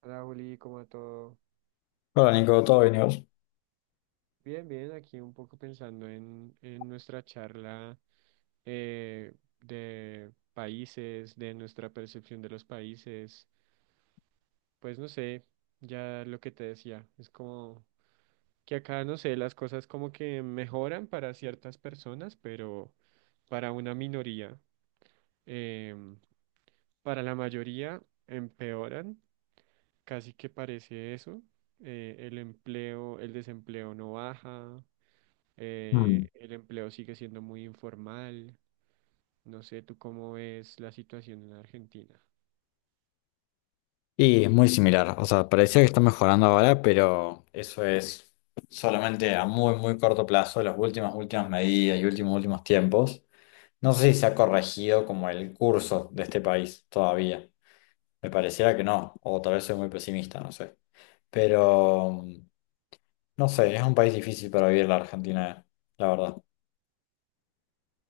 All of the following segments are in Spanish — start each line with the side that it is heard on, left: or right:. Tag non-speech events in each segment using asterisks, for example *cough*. right: Hola Juli, ¿cómo va todo?
left: Hola Nico, ¿todo bien y vos?
right: Bien, bien, aquí un poco pensando en nuestra charla eh, de países, de nuestra percepción de los países. Pues no sé, ya lo que te decía, es como que acá, no sé, las cosas como que mejoran para ciertas personas, pero para una minoría, em, para la mayoría empeoran, casi que parece eso. El empleo, el desempleo no baja.
left: Mm.
right: El empleo sigue siendo muy informal. No sé, ¿tú cómo ves la situación en Argentina?
left: Y es muy similar, o sea, parecía que está mejorando ahora, pero eso es solamente a muy, muy corto plazo, las últimas medidas y últimos tiempos. No sé si se ha corregido como el curso de este país todavía. Me pareciera que no, o tal vez soy muy pesimista, no sé. Pero, no sé, es un país difícil para vivir la Argentina, la verdad.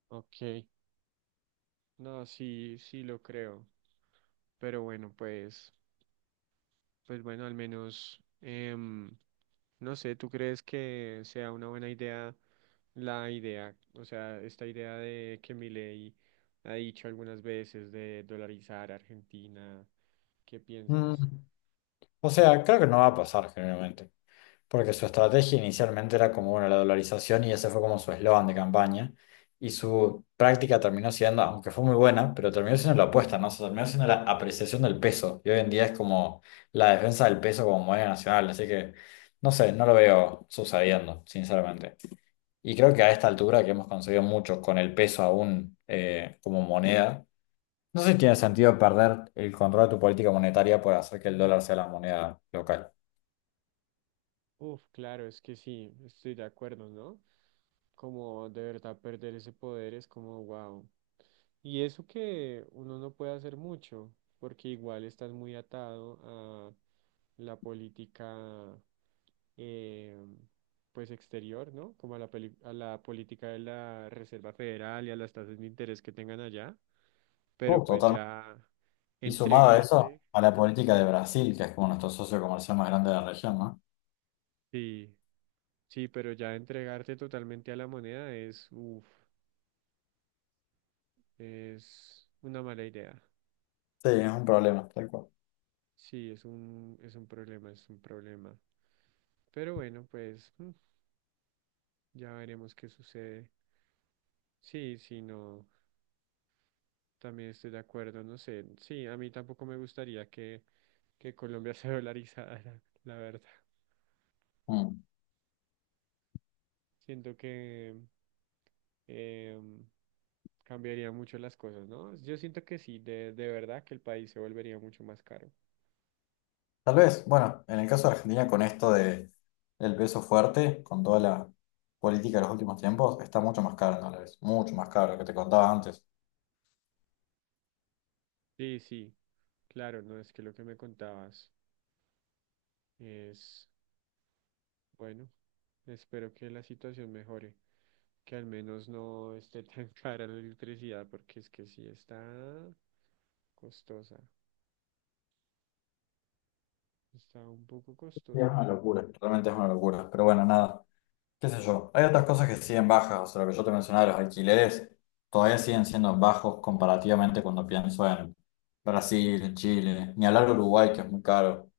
right: Ok, no, sí, sí lo creo, pero bueno, pues bueno, al menos, no sé, ¿tú crees que sea una buena idea la idea, o sea, esta idea de que Milei ha dicho algunas veces de dolarizar Argentina? ¿Qué
left: Mm,
right: piensas?
left: O sea, creo que no va a pasar generalmente. Porque su estrategia inicialmente era como, bueno, la dolarización y ese fue como su eslogan de campaña. Y su práctica terminó siendo, aunque fue muy buena, pero terminó siendo la opuesta, ¿no? O sea, terminó siendo la apreciación del peso. Y hoy en día es como la defensa del peso como moneda nacional. Así que, no sé, no lo veo sucediendo, sinceramente. Y creo que a esta altura que hemos conseguido mucho con el peso aún como moneda, no sé si tiene sentido perder el control de tu política monetaria por hacer que el dólar sea la moneda local.
right: Uf, claro, es que sí, estoy de acuerdo, ¿no? Como de verdad perder ese poder es como wow. Y eso que uno no puede hacer mucho, porque igual estás muy atado a la política, eh, pues exterior, ¿no? Como a a la política de la Reserva Federal y a las tasas de interés que tengan allá. Pero pues
left: Totalmente.
right: ya
left: Y sumado a eso,
right: entregarte,
left: a la política de Brasil, que es como nuestro socio comercial más grande de la región, ¿no?
right: sí, sí, pero ya entregarte totalmente a la moneda es, uff. Es una mala idea.
left: Sí, es un problema, tal cual.
right: Sí, es un problema, es un problema. Pero bueno, pues ya veremos qué sucede. Sí, sí, no, también estoy de acuerdo, no sé. Sí, a mí tampoco me gustaría que Colombia *laughs* se dolarizara, la verdad.
left: Mm.
right: Siento que em, cambiaría mucho las cosas, ¿no? Yo siento que sí, de verdad que el país se volvería mucho más caro.
left: Tal vez, bueno, en el caso de Argentina, con esto de el peso fuerte, con toda la política de los últimos tiempos, está mucho más caro en dólares, mucho más caro, lo que te contaba antes.
right: Sí, sí, claro, no es que lo que me contabas es... Bueno, espero que la situación mejore, que al menos no esté tan *laughs* cara la electricidad, porque es que sí está costosa, está un poco
left: Sí, es
right: costosa.
left: una locura, realmente es una locura. Pero bueno, nada, qué sé yo. Hay otras cosas que siguen bajas, o sea, lo que yo te mencionaba, los alquileres, todavía siguen siendo bajos comparativamente cuando pienso en Brasil, en Chile, ni hablar de Uruguay, que es muy caro.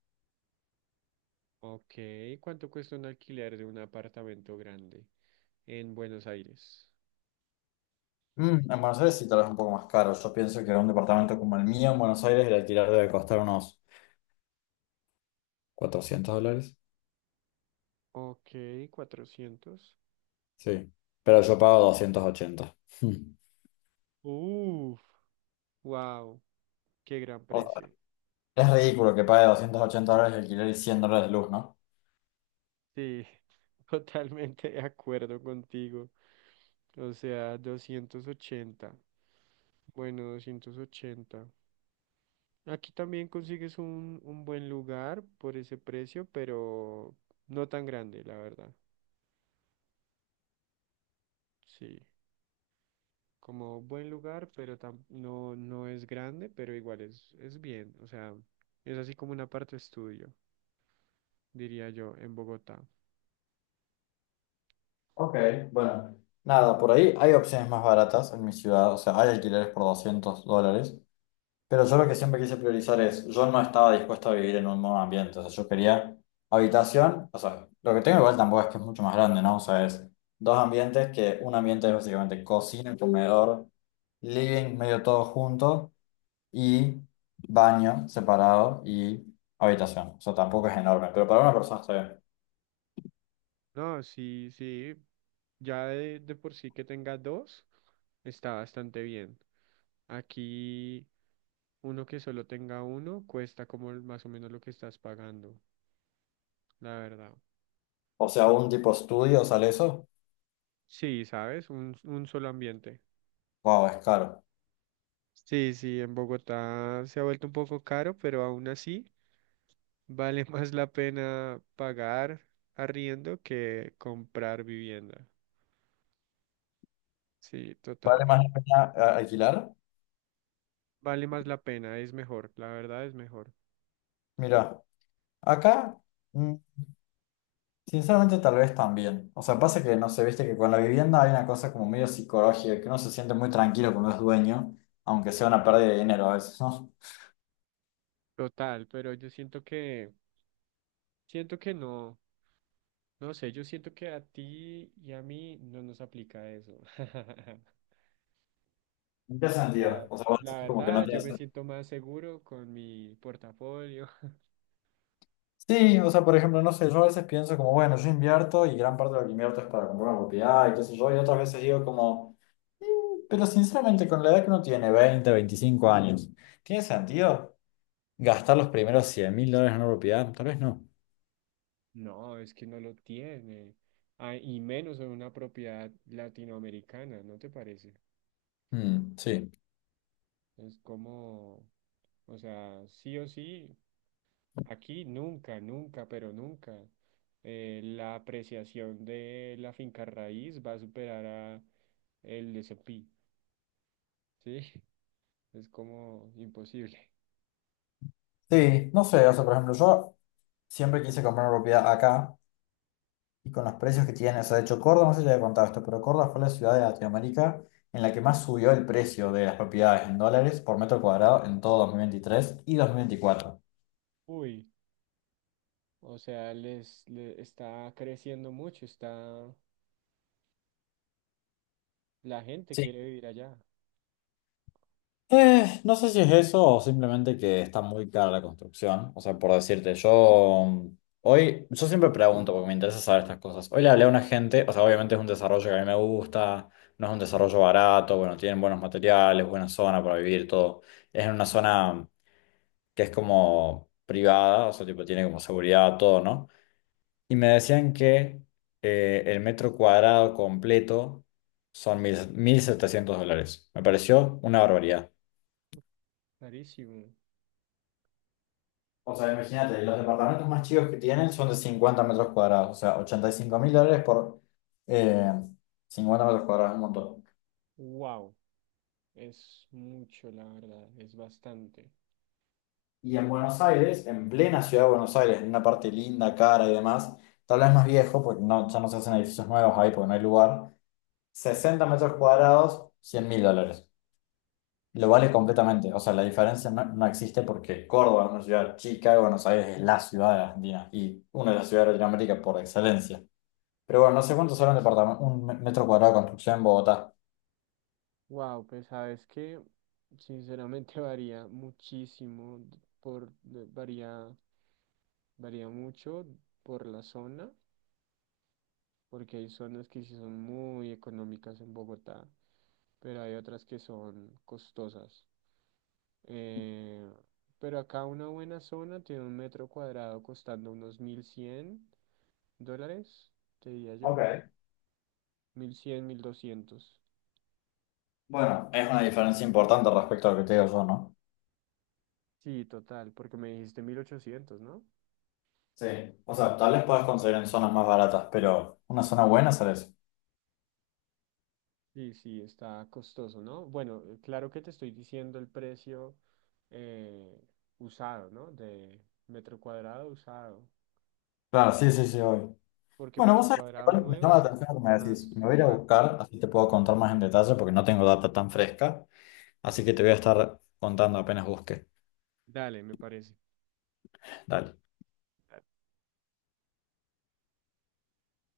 right: Ok, ¿cuánto cuesta un alquiler de un apartamento grande en Buenos Aires?
left: En Buenos Aires sí, tal vez un poco más caro. Yo pienso que un departamento como el mío en Buenos Aires el alquiler debe costar unos $400.
right: Ok, 400.
left: Sí, pero yo pago 280. Mm. *laughs*
right: Uf, wow, qué gran
left: O sea,
right: precio.
left: es ridículo que pague $280 de alquiler y $100 de luz, ¿no?
right: Sí, *laughs* totalmente de acuerdo contigo. O sea, 280. Bueno, 280. Aquí también consigues un buen lugar por ese precio, pero no tan grande, la verdad. Sí, como buen lugar, pero no, no es grande, pero igual es bien. O sea, es así como una parte estudio, diría yo, en Bogotá.
left: Ok, bueno. Nada, por ahí hay opciones más baratas en mi ciudad. O sea, hay alquileres por $200. Pero yo lo que siempre quise priorizar es, yo no estaba dispuesto a vivir en un nuevo ambiente, o sea, yo quería habitación, o sea, lo que tengo igual tampoco es que es mucho más grande, ¿no? O sea, es dos ambientes que un ambiente es básicamente cocina, comedor, living, medio todo junto y baño separado y habitación, o sea, tampoco es enorme, pero para una persona está bien.
right: No, sí, sí. Ya de por sí que tenga dos, está bastante bien. Aquí uno que solo tenga uno cuesta como más o menos lo que estás pagando, la verdad.
left: O sea, un tipo estudio sale eso,
right: Sí, ¿sabes? Un solo ambiente.
left: wow, es caro.
right: Sí, sí, en Bogotá se ha vuelto un poco caro, pero aún así vale *laughs* más la pena pagar arriendo que comprar vivienda. Sí, total.
left: ¿Vale más la pena alquilar?
right: Vale más la pena, es mejor, la verdad es mejor.
left: Mira, acá... mm, Sinceramente, tal vez también. O sea, pasa que, no sé, viste que con la vivienda hay una cosa como medio psicológica, que uno se siente muy tranquilo cuando es dueño, aunque sea una pérdida de dinero a veces, ¿no?
right: Total, pero yo siento que no, no sé, yo siento que a ti y a mí no nos aplica eso. *laughs*
left: ¿En qué
right: O
left: sentido?
right: sea,
left: O sea, vos
right: la
left: decís como que
right: verdad,
left: no
right: yo
left: tiene
right: me
left: sentido.
right: siento más seguro con mi portafolio. *laughs*
left: Sí, o sea, por ejemplo, no sé, yo a veces pienso como, bueno, yo invierto y gran parte de lo que invierto es para comprar una propiedad y qué sé yo, y otras veces digo como, pero sinceramente, con la edad que uno tiene, 20 25 años, ¿tiene sentido gastar los primeros $100,000 en una propiedad? Tal vez no.
right: No, es que no lo tiene. Ah, y menos en una propiedad latinoamericana, ¿no te parece?
left: Mm, sí.
right: Es como, o sea, sí o sí. Aquí nunca, nunca, pero nunca. La apreciación de la finca raíz va a superar a el S&P, ¿sí? *laughs* Es como imposible. Sí.
left: Sí, no sé, o sea, por ejemplo, yo siempre quise comprar una propiedad acá y con los precios que tiene, o sea, de hecho Córdoba, no sé si te había contado esto, pero Córdoba fue la ciudad de Latinoamérica en la que más subió el precio de las propiedades en dólares por metro cuadrado en todo 2023 y 2024.
right: Uy, o sea, está creciendo mucho, está, la gente
left: Sí.
right: quiere vivir allá,
left: No sé si es eso o simplemente que está muy cara la construcción. O sea, por decirte, yo hoy, yo siempre pregunto porque me interesa saber estas cosas. Hoy le hablé a una gente, o sea, obviamente es un desarrollo que a mí me gusta, no es un desarrollo barato, bueno, tienen buenos materiales, buena zona para vivir, todo. Es en una zona que es como privada, o sea, tipo tiene como seguridad, todo, ¿no? Y me decían que el metro cuadrado completo son mil, $1,700. Me pareció una barbaridad.
right: clarísimo.
left: O sea, imagínate, los departamentos más chicos que tienen son de 50 metros cuadrados, o sea, $85,000 por eh, 50 metros cuadrados, un montón.
right: Wow, es mucho, la verdad, es bastante.
left: Y en Buenos Aires, en plena ciudad de Buenos Aires, en una parte linda, cara y demás, tal vez más viejo, porque no, ya no se hacen edificios nuevos ahí porque no hay lugar, 60 metros cuadrados, $100,000. Lo vale completamente, o sea, la diferencia no, no existe porque Córdoba es una ciudad chica y Buenos Aires es la ciudad de Argentina y una de las ciudades de Latinoamérica por excelencia. Pero bueno, no sé cuánto sale un departamento, un metro cuadrado de construcción en Bogotá.
right: Wow, pues sabes que sinceramente *laughs* varía muchísimo, varía mucho por la zona, porque hay zonas que sí son muy económicas en Bogotá, pero hay otras que son costosas. Eh, pero acá una buena zona tiene un metro cuadrado costando unos $1,100, te diría yo,
left: Ok.
right: 1,100 1,200,
left: Bueno, es una diferencia importante respecto a lo que te digo yo, ¿no?
right: sí, total, porque me dijiste 1,800, ¿no?
left: Sí. O sea, tal vez puedas conseguir en zonas más baratas, pero una zona buena sale eso.
right: Sí, sí, está costoso, ¿no? Bueno, claro que te estoy diciendo el precio eh, usado, ¿no? De metro cuadrado usado,
left: Claro, sí, sí, sí, obvio.
right: porque
left: Bueno, vos
right: metro
left: sabés que
right: cuadrado
left: igual me
right: nuevo
left: llama la
right: sí es
left: atención lo que
right: mucho
left: me decís.
right: más
left: Me voy a ir a
right: caro.
left: buscar, así te puedo contar más en detalle porque no tengo data tan fresca. Así que te voy a estar contando apenas busque.
right: Dale, me parece.
left: Dale.